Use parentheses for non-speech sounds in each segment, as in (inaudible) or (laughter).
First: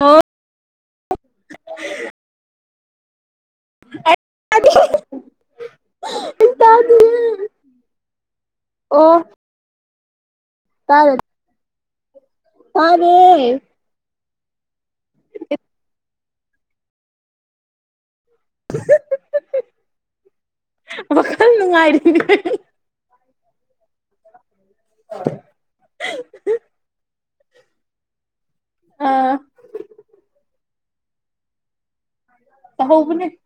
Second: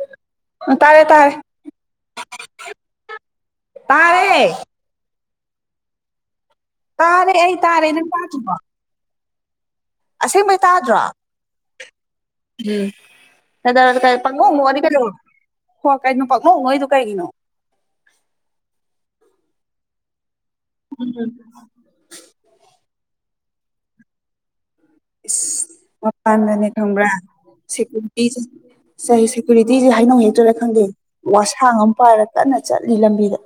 ꯑꯣ (inaudible) ꯇꯥꯔꯦ ꯇꯥꯔꯦ ꯇꯥꯔꯦ ꯇꯥꯔꯦ ꯑꯩ ꯇꯥꯔꯦ ꯅꯪ ꯇꯥꯗ꯭ꯔꯤꯕꯣ ꯑꯣ ꯑꯁꯦꯡꯕꯩ ꯇꯥꯗ꯭ꯔꯣ ꯇꯥꯔꯦ ꯎꯝ ꯇꯥꯔꯦ ꯀꯗꯧꯔꯒꯦ ꯇꯥꯢꯞ ꯄꯪꯅꯣꯛ ꯅꯣꯛꯑꯗꯤ ꯀꯩꯗꯧꯔꯕ ꯍꯣ ꯀꯩꯅꯣ ꯄꯪꯅꯣꯛ ꯅꯣꯛꯏꯗꯣ ꯀꯩꯒꯤꯅꯣ ꯋꯥꯈꯜ ꯅꯨꯡꯉꯥꯏꯔꯤꯌꯦ ꯏꯁ ꯃꯄꯥꯟꯗꯅꯦ ꯈꯪꯕ꯭ꯔꯥ ꯁꯦꯀꯨꯔꯤꯇꯤꯁꯤꯡ ꯁꯔꯒꯤ ꯑꯥ ꯁꯦꯀ꯭ꯌꯨꯔꯤꯇꯤꯖꯦ ꯍꯩꯅꯧ ꯍꯦꯛꯇꯣꯏꯔꯥ ꯈꯪꯗꯦ ꯋꯥꯁꯥꯡ ꯑꯃ ꯄꯥꯔ ꯀꯟꯅ ꯆꯠꯂꯤ ꯂꯝꯕꯤꯗ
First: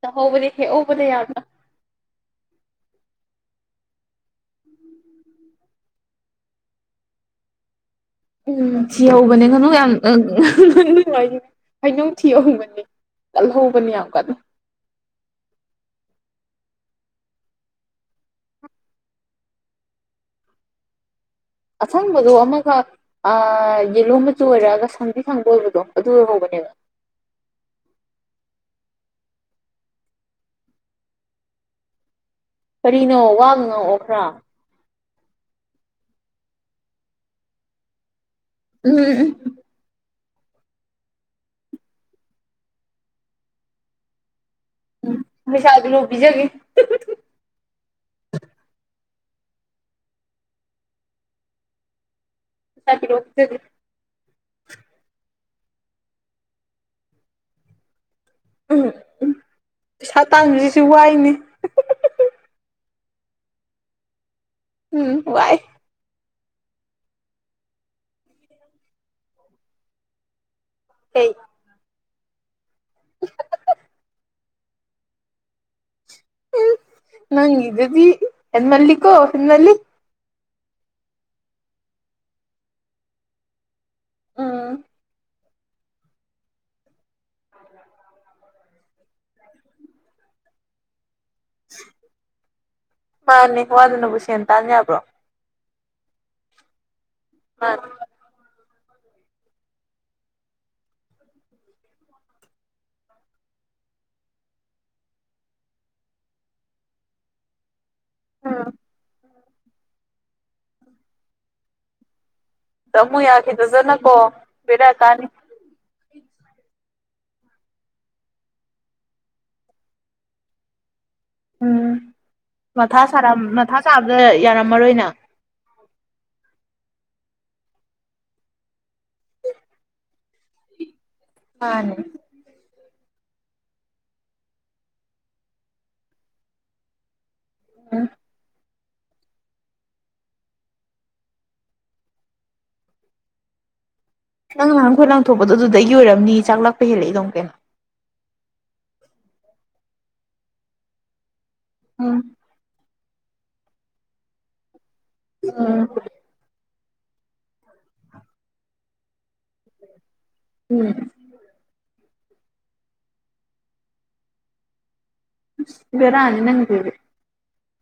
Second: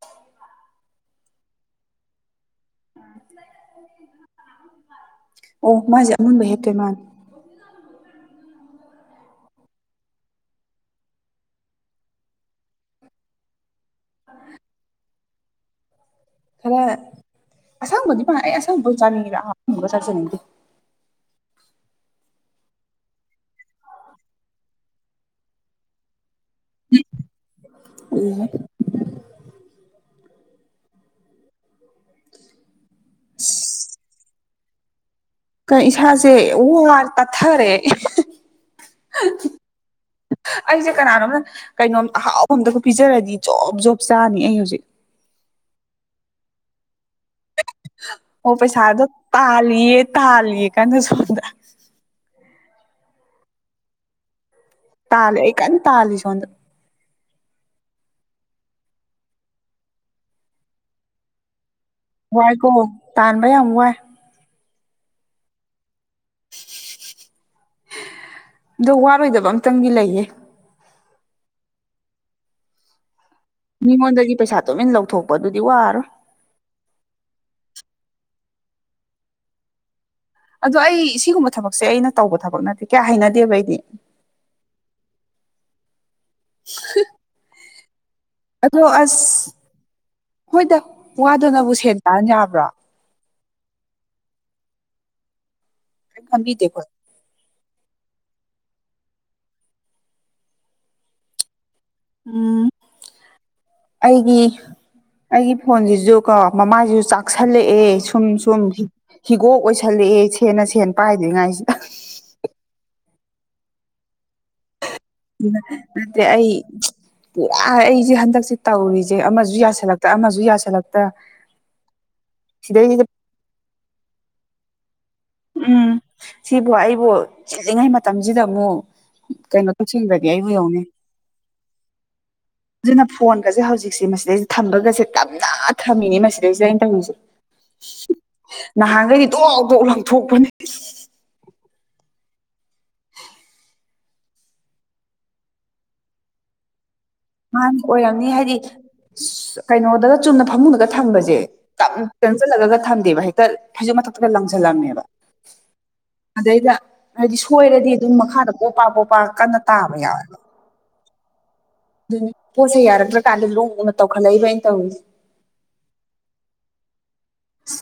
ꯇꯧꯍꯧꯕꯅꯦ ꯍꯦꯛꯍꯧꯕꯅꯦ ꯌꯥꯝꯅ (inaudible) ꯑꯣ ꯃꯥꯁꯦ ꯑꯃꯨꯟꯕ ꯍꯦꯛꯇꯣꯏ ꯃꯥꯟ ꯎꯝ ꯊꯤꯍꯧꯕꯅꯦ ꯃꯗꯨ ꯌꯥꯝ ꯑꯗꯨ ꯊꯤꯍꯧꯕꯅꯦ ꯀꯜꯍꯧꯕꯅꯤ ꯌꯥꯝ ꯀꯟꯅ ꯈꯔ ꯑꯁꯪꯕꯗꯤ ꯄꯥꯟ ꯑꯦ ꯑꯩ ꯑꯁꯪꯕꯣꯏ ꯆꯥꯅꯤꯡꯉꯦꯕ ꯑꯍ ꯃꯨꯟꯕꯗꯣ ꯆꯥꯖꯅꯤꯡꯗꯦ ꯑꯁꯪꯕꯗꯣ ꯑꯃꯈꯛ ꯑꯥ ꯌꯦꯂꯣ ꯃꯆꯨ ꯑꯣꯏꯔꯛꯑꯒ ꯁꯪꯗꯤ ꯁꯪꯕ ꯑꯣꯏꯕꯗꯣ ꯑꯗꯨ ꯑꯣꯏꯍꯧꯕꯅꯤ (unintelligible) ꯀꯔꯤꯅꯣ ꯋꯥꯒ ꯉꯥꯡꯉꯛꯑꯣ ꯈꯔ ꯀ ꯏꯁꯥꯁꯦ ꯋꯥꯔꯦ ꯄꯠꯊꯔꯦ ꯎꯝ ꯑꯩꯁꯦ ꯀꯅꯥꯅꯣꯝꯅ ꯀꯩꯅꯣꯝ ꯑꯍꯥꯎꯕ ꯑꯃꯝꯇꯒ ꯄꯤꯖꯔꯗꯤ ꯖꯣꯞ ꯖꯣꯞ ꯆꯥꯔꯅꯤ ꯑꯩ ꯍꯧꯖꯤꯛ (unintelligible) ꯑꯣ ꯄꯩꯁꯥꯗꯣ ꯇꯥꯜꯂꯤꯌꯦ ꯇꯥꯜꯂꯤꯌꯦ ꯀꯟꯅ ꯁꯣꯝꯗ ꯄꯩꯁꯥ ꯄꯤꯔꯛꯑꯣ ꯄꯤꯖꯒꯦ ꯇꯥꯜꯂꯦ ꯑꯩ ꯀꯟꯅ ꯇꯥꯜꯂꯤ ꯁꯣꯟꯗ ꯎꯝ ꯎꯝ ꯄꯩꯁꯥ ꯇꯥꯟꯕꯁꯤꯁꯨ ꯋꯥꯏꯅꯦ ꯋꯥꯏ ꯀꯣ ꯇꯥꯟꯕ ꯌꯥꯝ ꯋꯥꯏ ꯎꯝ ꯋꯥꯏ ꯑꯗꯣ ꯋꯥꯔꯣꯏꯗꯕ ꯑꯝꯇꯪꯗꯤ ꯂꯩꯌꯦ ꯀꯩ (inaudible) ꯃꯤꯉꯣꯟꯗꯗꯤ ꯄꯩꯁꯥ ꯇꯨꯃꯤꯟ ꯂꯧꯊꯣꯛꯄ ꯑꯗꯨꯗꯤ ꯋꯥꯔꯣꯏ ꯅꯪꯒꯤꯗꯨꯗꯤ ꯍꯦꯟꯃꯜꯂꯤꯀꯣ ꯍꯦꯟꯃꯜꯂꯤ ꯑꯗꯣ ꯑꯩ ꯁꯤꯒꯨꯝꯕ ꯊꯕꯛꯁꯦ ꯑꯩꯅ ꯇꯧꯕ ꯊꯕꯛ ꯅꯠꯇꯦ ꯀꯌꯥ ꯍꯩꯅꯗꯦꯕ ꯑꯩꯗꯤ ꯎꯝ (unintelligible) ꯑꯗꯣ ꯑꯁ ꯍꯣꯏꯗ ꯋꯥꯗꯅꯕꯨ ꯁꯦꯟ ꯇꯥꯟ ꯌꯥꯕ꯭ꯔꯣ ꯇꯥꯅꯤꯄ꯭ꯔꯣ ꯈꯕꯤꯗꯀꯣ ꯑ ꯎꯝ ꯑꯩꯒꯤ ꯑꯩꯒꯤ ꯐꯣꯟꯁꯤꯁꯨ ꯀꯣ ꯃꯃꯥꯁꯤꯁꯨ ꯆꯥꯛꯁꯜꯂꯛꯑꯦ ꯁꯨꯝ ꯁꯨꯝ ꯍꯤꯒꯣꯛ ꯑꯣꯏꯁꯜꯂꯛꯑꯦ ꯁꯦꯅ ꯁꯦꯟ ꯄꯥꯏꯗ꯭ꯔꯤꯉꯥꯏꯁꯤꯗ ꯇꯃꯨ ꯌꯥꯈꯤꯗꯖꯅꯀꯣ (inaudible) ꯑ ꯑꯩ ꯑꯩꯁꯦ ꯍꯟꯗꯛꯁꯦ ꯇꯧꯔꯤꯁꯦ ꯑꯃꯁꯨ ꯌꯥꯁꯜꯂꯛꯇ ꯑꯃꯁꯨ ꯌꯥꯁꯜꯂꯛꯇ ꯎꯝ ꯃꯊꯥ ꯁꯤꯗꯩꯁꯤꯗ ꯁꯥꯔ ꯃꯊꯥ ꯆꯥꯕꯗ ꯌꯥꯔꯝꯃꯔꯣꯏꯅ ꯎꯝ ꯁꯤꯕꯨꯏ ꯑꯗꯨꯕꯨ ꯆꯤꯜꯂꯤꯉꯩ ꯃꯇꯝꯁꯤꯗ ꯑꯃꯨꯛ ꯀꯩꯅꯣ ꯇꯧꯁꯤꯟꯕ꯭ꯔꯗꯤ ꯑꯩꯕꯨ ꯌꯧꯅꯤ ꯃꯥꯅꯦ ꯑꯗꯨꯅ ꯐꯣꯟꯒꯁꯦ ꯍꯧꯖꯤꯛꯁꯦ ꯃꯁꯤꯗꯩꯁꯤꯦ ꯊꯝꯕꯒꯁꯦ ꯇꯞꯅ ꯊꯝꯃꯤꯅꯦ ꯃꯁꯤꯗꯩꯁꯤꯗ ꯑꯩꯅ ꯇꯧꯔꯤꯁꯦ ꯎꯝ ꯅꯍꯥꯟꯈꯩꯗꯤ ꯇꯣꯛ ꯇꯣꯛ ꯂꯪꯊꯣꯛꯄꯅꯦ ꯅꯪ ꯉꯍꯥꯡꯈꯣꯏ ꯂꯥꯡꯊꯣꯛꯄꯗꯣ ꯑꯗꯨꯗꯩ ꯌ ꯑꯣꯏꯔꯝꯅꯤ ꯆꯥꯛ ꯂꯛꯄ ꯍꯦꯜꯂꯛꯏꯅꯦ ꯃꯥꯗꯤ ꯑꯣꯏꯔꯝꯅꯤ ꯍꯥꯏꯗꯤ ꯀꯩꯅꯣꯗꯒ ꯆꯨꯝꯅ ꯐꯃꯨꯡꯗꯒ ꯊꯝꯕꯁꯦ ꯎꯝ ꯆꯪꯁꯤꯜꯂꯒ ꯊꯝꯗꯦꯕ ꯍꯦꯛꯇ ꯍꯥꯏꯩꯖ ꯃꯊꯛꯇꯒ ꯂꯪꯁꯤꯜꯂꯝꯃꯦꯕ ꯎꯝ ꯍꯥꯏꯗꯤ ꯁꯣꯏꯔꯗꯤ ꯑꯗꯨꯝ ꯃꯈꯥꯗ ꯄꯣ ꯄ ꯄꯣꯞꯄ ꯀꯟꯅ ꯇꯥꯕ ꯌꯥꯎꯋꯦꯕ ꯎꯝ ꯑꯗꯨꯅꯤ ꯄꯣꯠꯁꯦ ꯌꯥꯔꯛꯇ꯭ꯔꯀꯥꯟꯗ ꯂꯣꯡꯅ ꯇꯧꯈꯠꯂꯛꯏꯕ ꯑꯩꯅ ꯇꯧꯔꯤꯁꯦ ꯚꯦꯔꯥꯅꯤ ꯅꯥꯪꯒꯤꯗꯨꯗꯤ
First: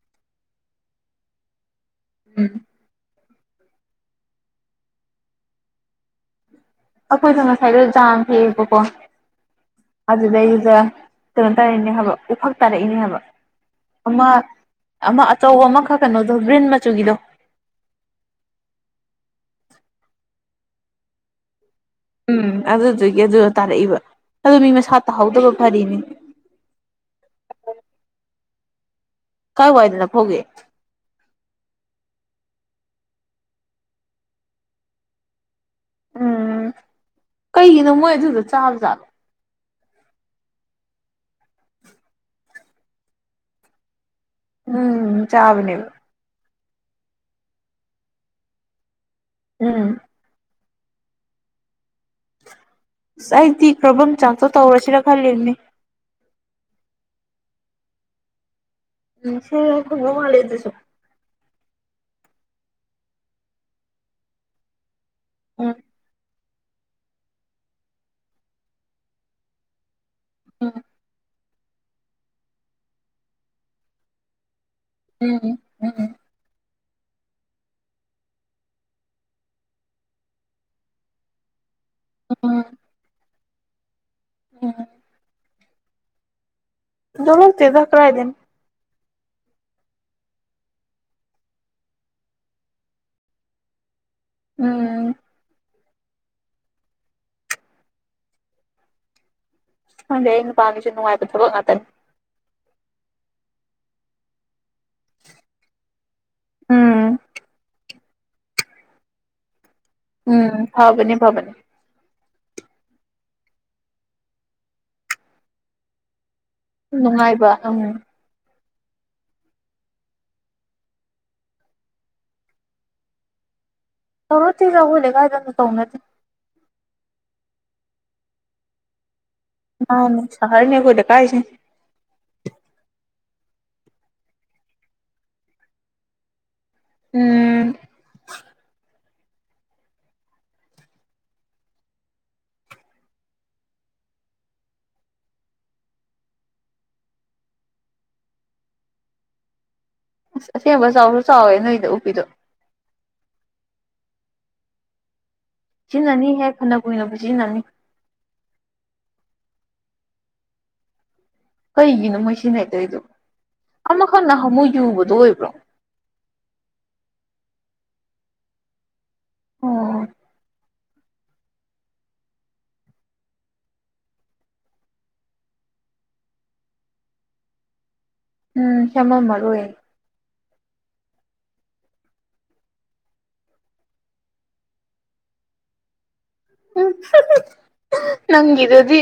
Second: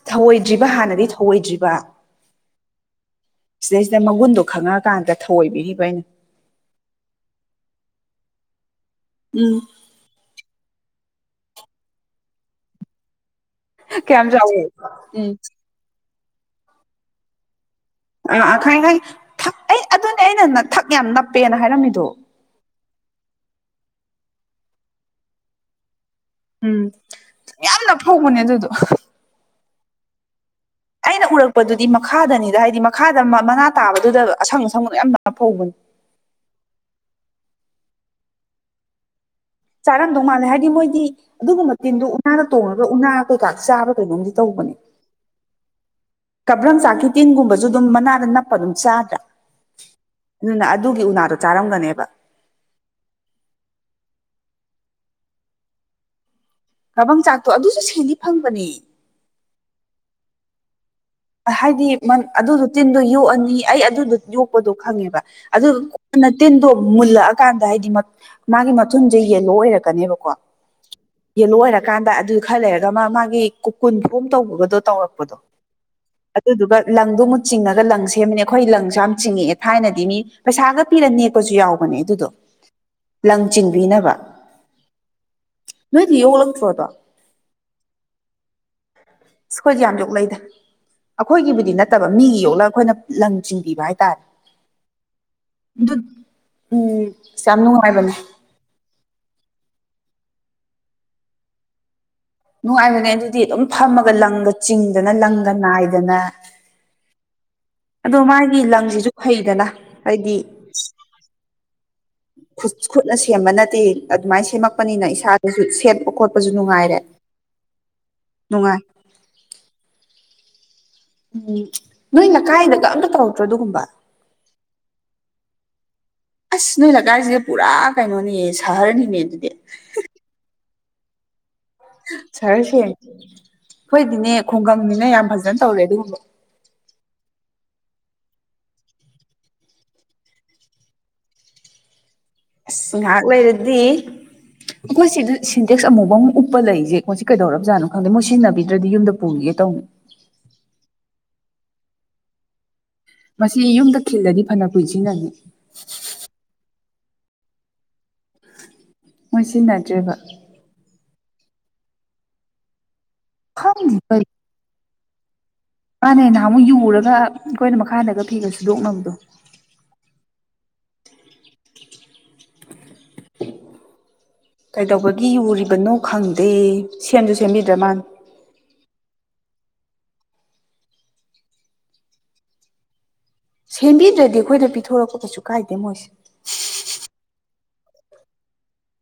ꯊꯧꯑꯣꯏꯗ꯭ꯔꯤꯕ ꯍꯥꯟꯅꯗꯤ ꯊꯧꯑꯣꯏꯗ꯭ꯔꯤꯕ ꯎꯝ ꯁꯤꯗꯩꯁꯤꯗ ꯃꯒꯨꯟꯗꯣ ꯈꯪꯉꯛꯑꯀꯥꯟꯗ ꯊꯧꯑꯣꯏꯕꯤꯔꯤꯕ ꯑꯩꯅ ꯑꯩꯈꯣꯏꯁꯨ ꯉꯁꯥꯏꯗ ꯖꯥꯝ ꯊꯦꯛꯑꯕꯀꯣ ꯎꯝ ꯑꯗꯨꯗꯩꯗꯨꯗ ꯀꯩꯅꯣ ꯇꯥꯔꯛꯅꯦ ꯍꯥꯏꯕ ꯎꯐꯛ ꯇꯥꯔꯛꯏꯅꯦ ꯍꯥꯏꯕ ꯑꯃ ꯀꯌꯥꯝ ꯆꯥꯎꯋꯤ ꯑꯃ ꯎꯝ ꯑꯆꯧꯕ ꯑꯃꯈꯛ ꯀꯩꯅꯣꯗꯣ ꯕꯔꯤꯟ ꯃꯆꯨꯒꯤꯗꯣ ꯑꯥ ꯈꯪ ꯈ ꯑꯩ ꯑꯗꯨꯅꯦ ꯑꯩꯅ ꯊꯛ ꯌꯥꯝ ꯅꯞꯄꯦꯅ ꯍꯥꯏꯔꯝꯃꯤꯗ ꯎꯝ ꯑꯗꯨꯗꯨꯒꯤ ꯑꯗꯨ ꯇꯥꯔꯛꯏꯕ ꯑꯗꯨ ꯃꯤ ꯃꯁꯥ ꯇꯥꯍꯧꯗꯕ ꯐꯔꯤꯅꯤ ꯎꯝ ꯌꯥꯝ (inaudible) ꯀꯥꯏ ꯋꯥꯏꯗꯅ ꯍꯒꯦ ꯄꯨꯔꯛꯄꯗꯨꯗꯤ ꯃꯈꯥꯗꯅꯤꯗ ꯍꯥꯏꯗꯤ ꯃꯈꯥꯗ ꯃꯅꯥ ꯇꯥꯕꯗꯨꯗ ꯑꯁꯪ ꯑꯁꯪ ꯌꯥꯝ ꯐꯧꯕꯅꯤ ꯎꯝ ꯀꯩꯒꯤꯅꯣ ꯃꯣꯏ ꯑꯗꯨꯗ ꯆꯥꯕꯖꯥꯕꯣ ꯆꯥꯔꯝꯗꯧ ꯃꯥꯜꯂꯦ ꯍꯥꯏꯗꯤ ꯃꯣꯏꯗꯤ ꯑꯗꯨꯒꯨꯝꯕ ꯇꯤꯟꯗꯨꯣ ꯎꯅꯥꯗ ꯇꯣꯡꯉꯒ ꯎꯅꯥ ꯀꯩꯀꯥ ꯆꯥꯕ ꯀꯩꯅꯣꯝꯗꯤ ꯎꯝ ꯆꯥꯕꯅꯦꯕ ꯀꯕ꯭ꯔꯪ ꯆꯥꯛꯀꯤ ꯇꯤꯟꯒꯨꯝꯕꯁꯨ ꯑꯗꯨꯝ ꯃꯅꯥꯗ ꯅꯞꯄ ꯑꯗꯨꯝ ꯆꯥꯗ꯭ꯔꯥ ꯑꯝ ꯑꯗꯨꯅ ꯑꯗꯨꯒꯤ ꯎꯅꯥꯗꯣ ꯆꯥꯔꯝꯒꯅꯦꯕ ꯑꯁ ꯑꯩꯗꯤ ꯀꯔꯝꯕ ꯆꯥꯛꯇꯣ ꯇꯧꯔꯁꯤꯔ ꯈꯜꯂꯤꯅꯦ ꯀꯥꯕꯪ ꯆꯥꯛꯇꯣ ꯑꯗꯨꯁꯨ ꯁꯦꯟꯗꯤ ꯐꯪꯕꯅꯤ ꯃ ꯍꯦ ꯑꯗꯨꯁꯨ ꯍꯥꯏꯗꯤ ꯑꯗꯨꯗꯣ ꯇꯤꯟꯗꯣ ꯌꯣꯛꯑꯅꯤ ꯑꯩ ꯑꯗꯨꯗꯣ ꯌꯣꯛꯄꯗꯣ ꯈꯪꯉꯦꯕ ꯑꯗꯨ ꯎꯝ ꯀꯣꯟꯅ ꯇꯤꯟꯗꯣ ꯃꯨꯜꯂꯛꯑꯀꯥꯟꯗ ꯍꯥꯏꯗꯤ ꯃꯥꯒꯤ ꯃꯊꯨꯝꯁꯦ ꯌꯦꯂꯣ ꯑꯣꯏꯔꯛꯀꯅꯦꯕꯀ ꯀ ꯎꯝ ꯌꯦꯂꯣ ꯑꯣꯏꯔꯀꯥꯟꯗ ꯑꯗꯨ ꯈꯔ ꯂꯩꯔꯒ ꯃꯥ ꯃꯥꯒꯤ ꯀꯨꯀꯨꯟ ꯐꯣꯝ ꯇꯧꯕꯒꯗꯣ ꯇꯧꯔꯛꯄꯗꯣ ꯎꯝ ꯎꯝ ꯑꯗꯨꯗꯨꯒ ꯂꯪꯗꯨ ꯑꯃꯨꯛ ꯆꯤꯡꯉꯒ ꯂꯪ ꯁꯦꯝꯕꯅꯦ ꯑꯩꯈꯣꯏ ꯂꯪꯁꯨ ꯌꯥꯝ ꯆꯤꯡꯉꯛꯑꯦ ꯊꯥꯏꯅꯗꯤ ꯃꯤ ꯄꯩꯁꯥꯒ ꯄꯤꯔ ꯅꯦꯛꯄꯁꯨ ꯌꯥꯎꯕ ꯃꯅꯦ ꯑꯗꯨꯗꯣ ꯎꯝ ꯂꯪ ꯆꯤꯡꯕꯤꯅꯕ ꯎꯝ ꯅꯣꯏꯗꯤ ꯌꯣꯛꯂꯛꯇ꯭ꯔꯣꯗꯣ ꯔꯁ ꯇꯖꯥꯛ ꯀꯥꯏꯗꯦꯝ ꯑꯩꯈꯣꯏꯁꯦ ꯌꯥꯝ ꯌꯣꯛꯂꯗ ꯑꯩꯈꯣꯏꯒꯤꯕꯨꯗꯤ ꯅꯠꯇꯕ ꯃꯤꯒꯤ ꯌꯣꯛꯂꯒ ꯑꯩꯈꯣꯏꯅ ꯂꯪ ꯆꯤꯡꯕꯤꯕ ꯍꯥꯏꯇꯥꯔꯦ ꯎꯝ ꯑꯗꯨ ꯎꯝ ꯑꯁ ꯌꯥꯝ ꯅꯨꯡꯉꯥꯏꯕꯅꯦ ꯍꯪꯗꯦ ꯑꯩꯅ ꯄꯥꯝꯃꯤꯁꯦ ꯅꯨꯡꯉꯥꯏꯕ ꯊꯕꯛ ꯉꯥꯛꯇꯅꯤ ꯅꯨꯡꯉꯥꯏꯕꯅꯦ ꯑꯗꯨꯗꯤ ꯑꯗꯨꯝ ꯐꯝꯃꯒ ꯂꯪꯒ ꯆꯤꯡꯗꯅ ꯂꯪꯒ ꯅꯥꯏꯗꯅ ꯎꯝ ꯑꯗꯣ ꯃꯥꯒꯤ ꯂꯪꯁꯤꯁꯨ ꯐꯩꯗꯅ ꯍꯥꯏꯗꯤ ꯎꯝ ꯐꯕꯅꯤ ꯐꯕꯅꯤ ꯈꯨꯠ ꯈꯨꯠꯅ ꯁꯦꯝꯕ ꯅꯠꯇꯦ ꯑꯗꯨꯃꯥꯏꯅ ꯁꯦꯝꯃꯛꯄꯅꯤꯅ ꯏꯁꯥꯗꯁꯨ ꯁꯦꯝꯄ ꯈꯣꯠꯄ ꯅꯨꯡꯉꯥꯏꯕ ꯎꯝ ꯅꯨꯡꯉꯥꯏ ꯎꯝ ꯅꯣꯏ ꯅꯀꯥꯏꯗꯒ ꯑꯝꯇ ꯇꯧꯔꯛꯇ꯭ꯔꯣ ꯑꯗꯨꯒꯨꯝꯕ ꯇꯔꯣꯗꯤ ꯌꯥꯎ ꯂꯩ ꯀꯥꯏ ꯆꯅ ꯇꯧꯅꯗꯤ ꯑꯁ ꯅꯣꯏ ꯂꯩꯀꯥꯏꯁꯤꯗꯤ ꯄꯨꯔꯥ ꯀꯩꯅꯣꯅꯦ ꯁꯍꯔꯅꯤꯅꯦ ꯑꯗꯨ ꯃꯥ ꯅ ꯁꯍꯔꯅꯦ ꯑꯩꯈꯣꯏ ꯗꯀꯥꯏꯁꯤ ꯆꯔꯁꯦ ꯍꯣꯏꯗꯤꯅꯦ ꯈꯨꯡꯒꯪꯅꯤꯅ ꯌꯥꯝ ꯐꯖꯅ ꯇꯧꯔꯦ ꯑꯗꯨꯒꯨꯝꯕ ꯎꯝ ꯑ ꯉꯥꯛꯂ ꯏꯔꯗꯤꯗꯤ ꯃꯣꯏ ꯁꯤꯗ ꯁꯤꯟꯇꯦꯛꯁ ꯑꯃꯨꯐ ꯑ ꯑꯃꯨ ꯎꯞꯄ ꯂꯩꯁꯦꯀꯣꯏ ꯁꯤ ꯀꯩꯗꯧꯔꯕꯖꯥꯅꯣ ꯈꯪꯗꯦ ꯃꯣꯏ ꯁꯤꯖꯤꯟꯅꯕꯤꯗ꯭ꯔꯗꯤ ꯌꯨꯝꯗ ꯄꯨꯒ ꯇ ꯁꯥꯎꯦꯅꯣ ꯏꯗ ꯎꯄꯗꯨ ꯃꯁꯤ ꯌꯨꯝꯗ ꯈꯤꯜꯂꯗꯤ ꯐꯅ ꯀꯨꯏꯁꯤꯟꯅꯅꯤ ꯁꯤꯖꯤꯟꯅꯅꯤ ꯍꯦꯛ ꯈꯟꯅ ꯀꯨꯏꯅꯕ ꯁꯤꯖꯤꯟꯅꯅꯤ ꯃꯣꯏ ꯁꯤꯖꯤꯟꯅꯗ꯭ꯔꯦꯕ ꯀꯩꯒꯤꯅꯣ ꯃꯣꯏ ꯁꯤꯟꯅꯗꯣꯏꯗ ꯈꯪꯗꯦ ꯑꯃꯈꯛꯅ ꯑꯃꯨꯛ ꯌꯨꯕꯗꯣ ꯑꯣꯏꯕ꯭ꯔꯣ ꯃꯥꯅꯦ ꯅꯍꯥꯟꯃꯨꯛ ꯌꯨꯔꯒ ꯑꯩꯈꯣꯏꯅ ꯃꯈꯥꯗꯒ ꯐꯤꯒ ꯁꯨꯗꯣꯛꯅꯕꯗꯣ ꯑꯣ ꯀꯩꯗꯧꯕꯒꯤ ꯌꯨꯔꯤꯕꯅꯣ ꯈꯪꯗꯦ ꯁꯦꯝꯁꯨ ꯁꯦꯝꯕꯤꯗ꯭ꯔ ꯃꯥꯅꯤ ꯎꯝ ꯁꯦꯝꯃꯜ ꯃꯔꯔꯨꯏ ꯁꯦꯝꯕꯤꯗ꯭ꯔꯗꯤ ꯑꯩꯈꯣꯏꯗ ꯄꯤꯊꯣꯔꯛꯄ ꯀꯩꯁꯨ ꯀꯥꯏꯗꯦ ꯃꯣꯏꯁꯦ ꯅꯪꯒꯗꯗꯤ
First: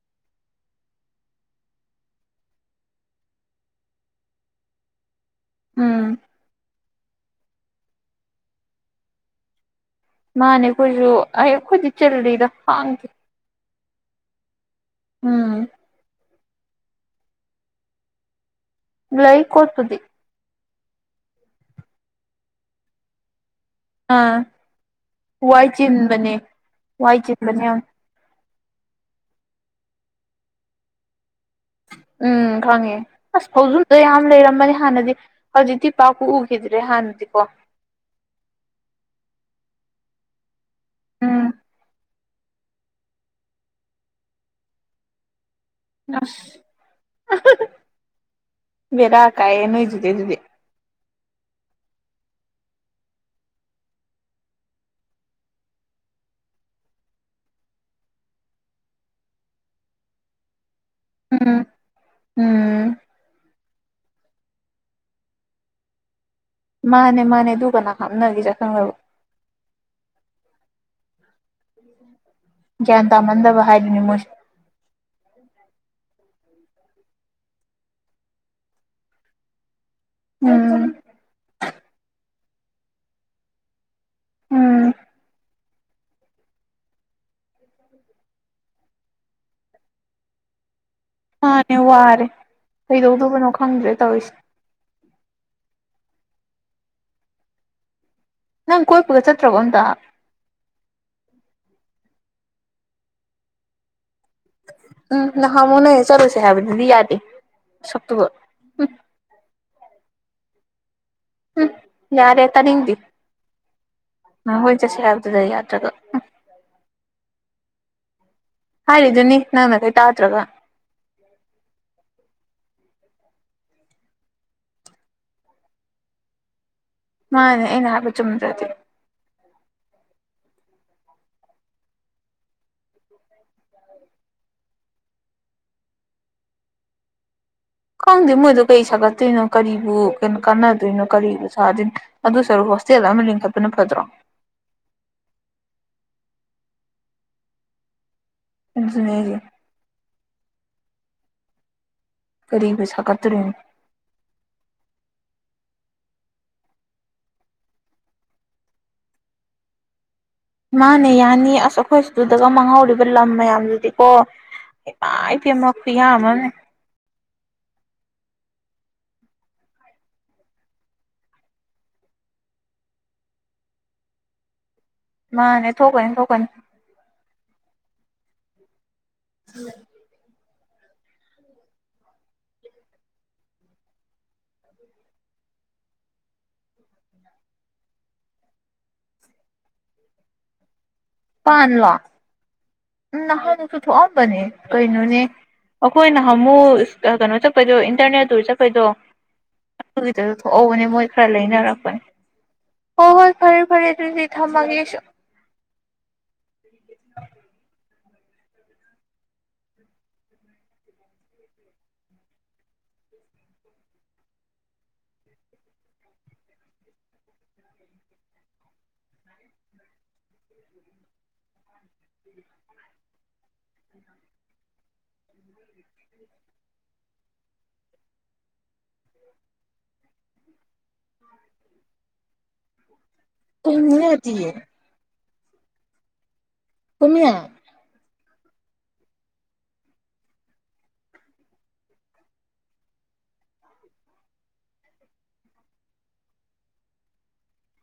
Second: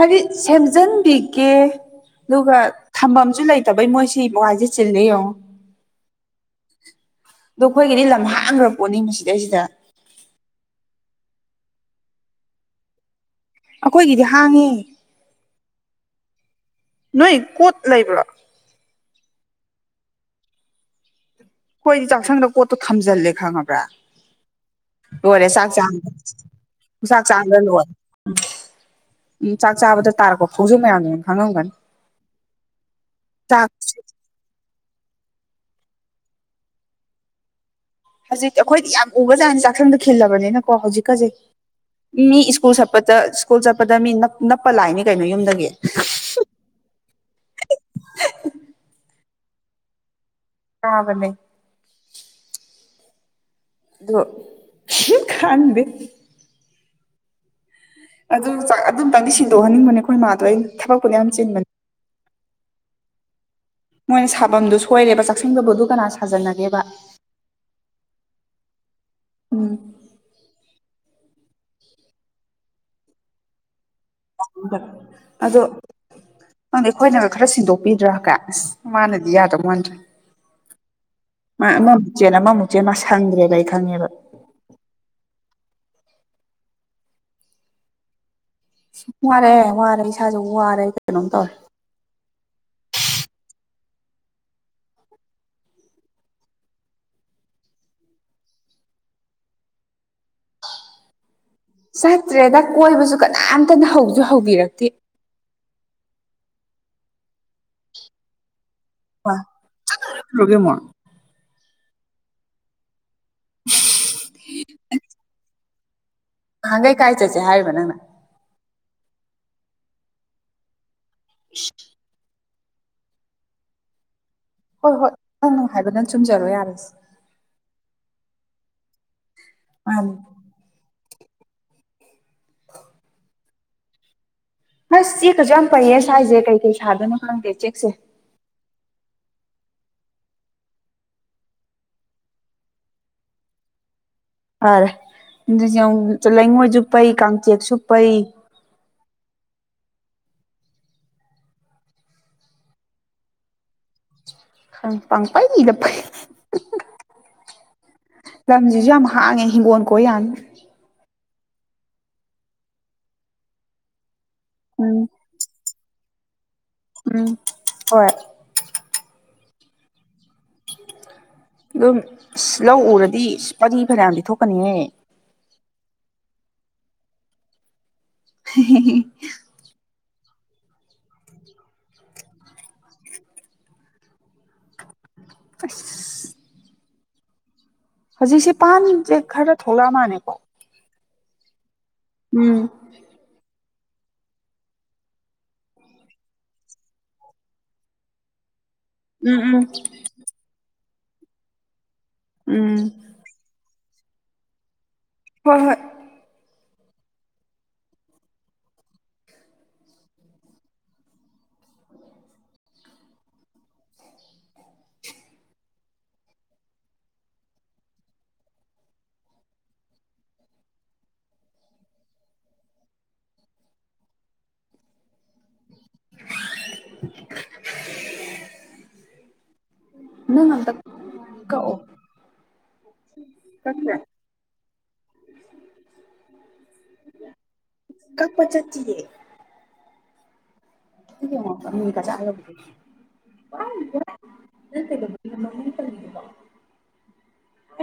ꯍꯥꯏꯗꯤ ꯁꯦꯝꯖꯤꯟꯕꯤꯒꯦ ꯑꯗꯨꯒ ꯊꯝꯐꯝꯁꯨ ꯂꯩꯇꯕꯩ ꯃꯣꯏ ꯁꯤ ꯕꯏꯁꯦ ꯆꯤꯜꯂ ꯌꯦꯡꯉꯣ ꯎꯝ ꯑꯗꯣ ꯑꯩꯈꯣꯏꯒꯤꯗꯤ ꯂꯝ ꯍꯥꯡꯈ꯭ꯔ ꯄꯣꯠꯅꯤ ꯃꯁꯤꯗꯩꯁꯤꯗ ꯃꯥꯅꯦ ꯑꯩꯈꯣꯏꯁꯨ ꯑꯩ ꯑꯩꯈꯣꯏꯗꯤ ꯆꯤꯜꯔꯤꯗ ꯍꯥꯡꯈꯤꯦ ꯑꯩꯈꯣꯏꯒꯤꯗꯤ ꯍꯥꯡꯉꯤ ꯅꯣꯏ ꯀꯣꯠ ꯂꯩꯕ꯭ꯔꯥ ꯭ꯂꯩ ꯀꯠꯇꯗꯤ ꯍꯣꯏꯗꯤ ꯆꯥꯛꯁꯪꯗ ꯄꯣꯠꯇꯣ ꯊꯝꯖꯜꯂꯦ ꯈꯪꯉꯕ ꯑꯥ ꯍꯔꯦ ꯋꯥꯏ ꯁꯥꯥꯛ ꯆ ꯆꯤꯟꯕꯅꯦ ꯋꯥꯏ ꯁꯥꯥꯛ ꯆ ꯆꯤꯟꯕꯅꯦ ꯑꯒꯟ ꯌꯥꯝ ꯑꯣꯏꯔꯦ ꯎꯝ ꯆꯥꯛ ꯆꯥꯕꯗ ꯇꯥꯔꯦꯀꯣ ꯐꯧꯁꯨ ꯃꯌꯥꯝꯅꯦꯅ ꯎꯝ ꯈꯪꯉꯦ ꯑꯁ ꯆꯥꯛ ꯐꯧꯖꯨꯡꯗ ꯌꯥꯝ ꯂꯩꯔꯝꯕꯅꯤ ꯍꯥꯟꯅꯗꯤ ꯍꯧꯖꯤꯛꯇꯤ ꯄꯥꯛꯄꯨ ꯎꯈꯤꯗ꯭ꯔꯦ ꯍꯥꯟꯅꯗꯤꯀꯣ ꯍꯧꯖꯤꯛꯇꯤ ꯑꯩꯈꯣꯏꯗꯤ ꯌꯥꯝ ꯎꯒꯖꯥꯠꯅꯤ ꯆꯥꯛꯁꯪꯗ ꯈꯤꯜꯂꯕꯅꯤꯅꯀꯣ ꯍꯧꯖꯤꯛꯀꯁꯦ ꯎꯝ ꯃꯤ ꯁ꯭ꯀꯨꯜ ꯆꯠꯄꯗ ꯁ꯭ꯀꯨꯜ ꯆꯠꯄꯗ ꯃꯤ ꯅ ꯅꯞꯄ ꯂꯥꯛꯏꯅꯤ ꯀꯩꯅꯣ ꯌꯨꯝꯗꯒꯤ ꯑ ꯕꯗꯥꯑ ꯀꯥꯏ ꯅꯣꯏꯗꯨꯨꯗꯦ ꯑꯗꯨꯗꯦ ꯑꯗꯃꯦ ꯑꯗꯣ ꯈꯥꯟꯗ ꯑꯗꯨ ꯆꯥꯛ ꯑꯗꯨ ꯑꯝꯇꯪꯗꯤ ꯁꯤꯟꯗꯣꯛꯍꯟꯅꯤꯡꯕꯅꯦ ꯑꯩꯈꯣꯏ ꯏꯃꯥꯗꯣ ꯑ ꯊꯕꯛꯄꯨꯅ ꯌꯥꯝ ꯎꯝ ꯆꯤꯟꯕꯅꯦ ꯎꯝ ꯃꯣꯏꯅ ꯁꯥꯐꯝꯗꯨ ꯁꯣꯏꯔꯦꯕ ꯆꯥꯛꯁꯤꯟꯗꯕꯨꯗꯨ ꯀꯅꯥ ꯁꯥꯖꯟꯅꯒꯦꯕ ꯃꯥꯅꯦ ꯃꯥꯅꯦ ꯑꯗꯨꯒ ꯀꯅꯥ ꯍꯥꯞꯅꯒꯤꯁ ꯈꯪꯅꯕ ꯎꯝ ꯭ꯌꯥꯟ ꯇ ꯃꯟꯗꯕꯍꯥꯔꯅꯤ ꯃꯨꯁ ꯑꯗꯣ ꯅꯪꯗꯤ ꯑꯩꯈꯣꯏꯅ ꯈꯔ ꯁꯤꯟꯗꯣꯛꯄꯤꯗ꯭ꯔꯥ ꯀꯦ ꯑꯁ ꯃꯥꯅꯗꯤ ꯌꯥꯗꯧ ꯃꯥꯟꯗ꯭ꯔꯦ ꯎꯝ ꯃꯥ ꯑꯃꯃꯨꯛꯆꯦꯅ ꯑꯃꯃꯨꯛꯆꯦ ꯃꯥ ꯁꯪꯗ꯭ꯔꯦꯅ ꯑꯩ ꯈꯪꯉꯦꯕ ꯎꯝ (inaudible) ꯁ ꯋꯥꯔꯦ ꯋꯥꯔꯦ ꯏꯁꯥꯁꯨ ꯋꯥꯔꯦ ꯀꯩꯅꯣꯝ ꯇꯧꯔꯦ ꯃꯥꯅꯦ ꯋꯥꯔꯦ ꯀꯩꯗꯧꯗꯕꯅꯣ ꯈꯪꯗ꯭ꯔꯦ ꯇꯧꯔꯤꯁꯦ ꯅꯪ ꯀꯣꯏꯄꯒ ꯆꯠꯇ꯭ꯔꯕꯣ ꯑꯝꯇ ꯆꯇ꯭ꯔꯦꯗ ꯀꯣꯏꯕꯁꯨ ꯀ ꯍꯟꯇꯅ ꯍꯧꯗ ꯎꯝ ꯅꯍꯃꯨ ꯅꯣꯏ ꯆꯠꯂꯨꯁꯦ ꯍꯥꯏꯕꯗꯨꯗꯤ ꯌꯥꯗꯦ ꯁꯨ ꯎꯝ ꯋꯥ ꯔꯒꯦ ꯃꯣꯔ ꯎꯝ ꯌꯥꯔꯦ ꯇꯥꯅꯤꯡꯗꯤ ꯅꯪ ꯍꯣꯏ ꯆꯠꯁꯦ ꯍꯥꯏꯕꯗꯨꯗ ꯌꯥꯗ꯭ꯔꯒ ꯍꯪꯒꯩ ꯀꯥꯏ ꯆꯠꯁꯦ ꯍꯥꯏꯔꯤꯕ ꯅꯪꯅ ꯍꯥꯏꯥꯏꯦꯗꯨꯅꯤ ꯅꯥꯟ ꯀꯩ ꯇꯥꯇ꯭ꯔꯒ ꯏ ꯍꯣꯏ ꯍꯣꯏ ꯅꯪ ꯅꯨꯡꯉꯥꯏꯕ ꯅꯪ ꯆꯨꯝꯖꯔꯣ ꯌꯥꯔꯁꯤꯦ ꯃꯥꯅꯦ ꯑꯩꯅ ꯍꯥꯏꯕ ꯆꯨꯝꯗ꯭ꯔꯗꯤꯦ ꯑ ꯑꯁ ꯁꯤꯈꯁꯨ ꯌꯥꯝ ꯐꯩꯌꯦ ꯁ꯭ꯋꯥꯏꯁꯦ ꯀꯩ ꯀꯩ ꯁꯥꯗꯣꯏꯅ ꯈꯪꯂꯝꯗꯦꯦ ꯀꯣꯡꯗꯤ ꯃꯣꯏꯗꯨ ꯀꯩ ꯁꯒ ꯆꯠꯇꯣꯏꯅꯣ ꯀꯔꯤꯕꯨ ꯀꯩꯅꯣ ꯀꯥꯟꯅꯗꯣꯏꯅꯣ ꯀꯔꯤꯕꯨ ꯁꯥꯗꯣꯏꯅꯣ ꯑꯗꯨꯁꯨꯔꯨ ꯍꯣꯁꯇꯦꯜ ꯑꯃ ꯂꯤꯡꯈꯠꯄꯅ ꯐꯗ꯭ꯔꯣ ꯑꯔꯦ ꯂꯩꯉꯣꯏꯁꯨ ꯄꯩ ꯀꯥꯡꯆꯦꯛꯁꯨ ꯄꯩ ꯅꯦ ꯀꯔꯤꯕ ꯁꯀꯠꯇ꯭ꯔꯅꯤ ꯪ ꯄꯪꯄꯥꯏꯗꯄꯥꯏ ꯂꯝꯁꯤꯁꯨ ꯌꯥꯝ ꯍꯥꯡꯉꯦ ꯍꯤꯡꯒꯣꯜ ꯀꯣ ꯌꯥꯅꯤ ꯃꯥꯅꯦ ꯌꯥꯅꯤ ꯑꯁ ꯑꯩꯈꯣꯏ ꯑꯗꯨꯗꯒ ꯃꯥꯡꯍꯧꯔꯤꯕ ꯂꯝ ꯃꯌꯥꯝꯗꯨꯗꯤꯀꯣ ꯏꯄꯥ ꯎꯝ ꯏꯄꯦꯝꯃ ꯐꯤ ꯌꯥꯃꯅꯦ ꯎꯝ ꯍꯣꯏ ꯑꯗꯨꯝ ꯂꯧ ꯎꯔꯗꯤ ꯄꯔꯤ ꯐꯅꯗꯤ ꯊꯣꯛꯀꯅꯤꯍꯦ ꯃꯥꯅꯦ ꯊꯣꯛꯀꯅꯤ ꯊꯣꯛꯀꯅꯤ ꯍ ꯑꯁ ꯍꯧꯖꯤꯛꯁꯦ ꯄꯥꯟꯁꯦ ꯈꯔ ꯊꯣꯛꯂꯛꯑ ꯃꯥꯜꯅꯦꯀꯣ ꯐꯟꯂꯣ ꯎꯝ ꯁꯨ ꯊꯣꯛꯑꯝꯕꯅꯦ ꯀꯩꯅꯣꯅꯦ ꯑꯩꯈꯣꯏꯅ ꯍꯥꯃꯨꯛ ꯀꯩꯅꯣ ꯆꯠꯄꯗꯣ ꯏꯟꯇꯔꯅꯦꯠꯇ ꯆꯄ ꯑꯩꯈꯣꯏꯗꯣ ꯎꯝ ꯎꯝ ꯑꯗꯨꯒꯤꯗ ꯊꯣꯛꯍꯧꯕꯅꯦ ꯃꯣꯏ ꯈꯔ ꯂꯩꯅꯔꯛꯄꯅꯦ ꯎꯝ ꯍ ꯍꯣꯏ ꯐꯔꯦ ꯐꯔꯦ ꯑꯗꯨꯗꯤ ꯊꯃꯒꯤꯁ ꯍꯣꯏ ꯍꯣꯏ (inaudible) ꯅ ꯉꯇ ꯇ ꯀꯛꯄ꯭ꯔꯥ ꯑꯇꯑ ꯀꯃꯤꯌꯥ ꯀꯞꯄ ꯆꯠꯇꯤꯦ ꯊꯦ ꯃ ꯃꯅꯤ ꯀ ꯆꯂ ꯋꯥꯣ ꯑ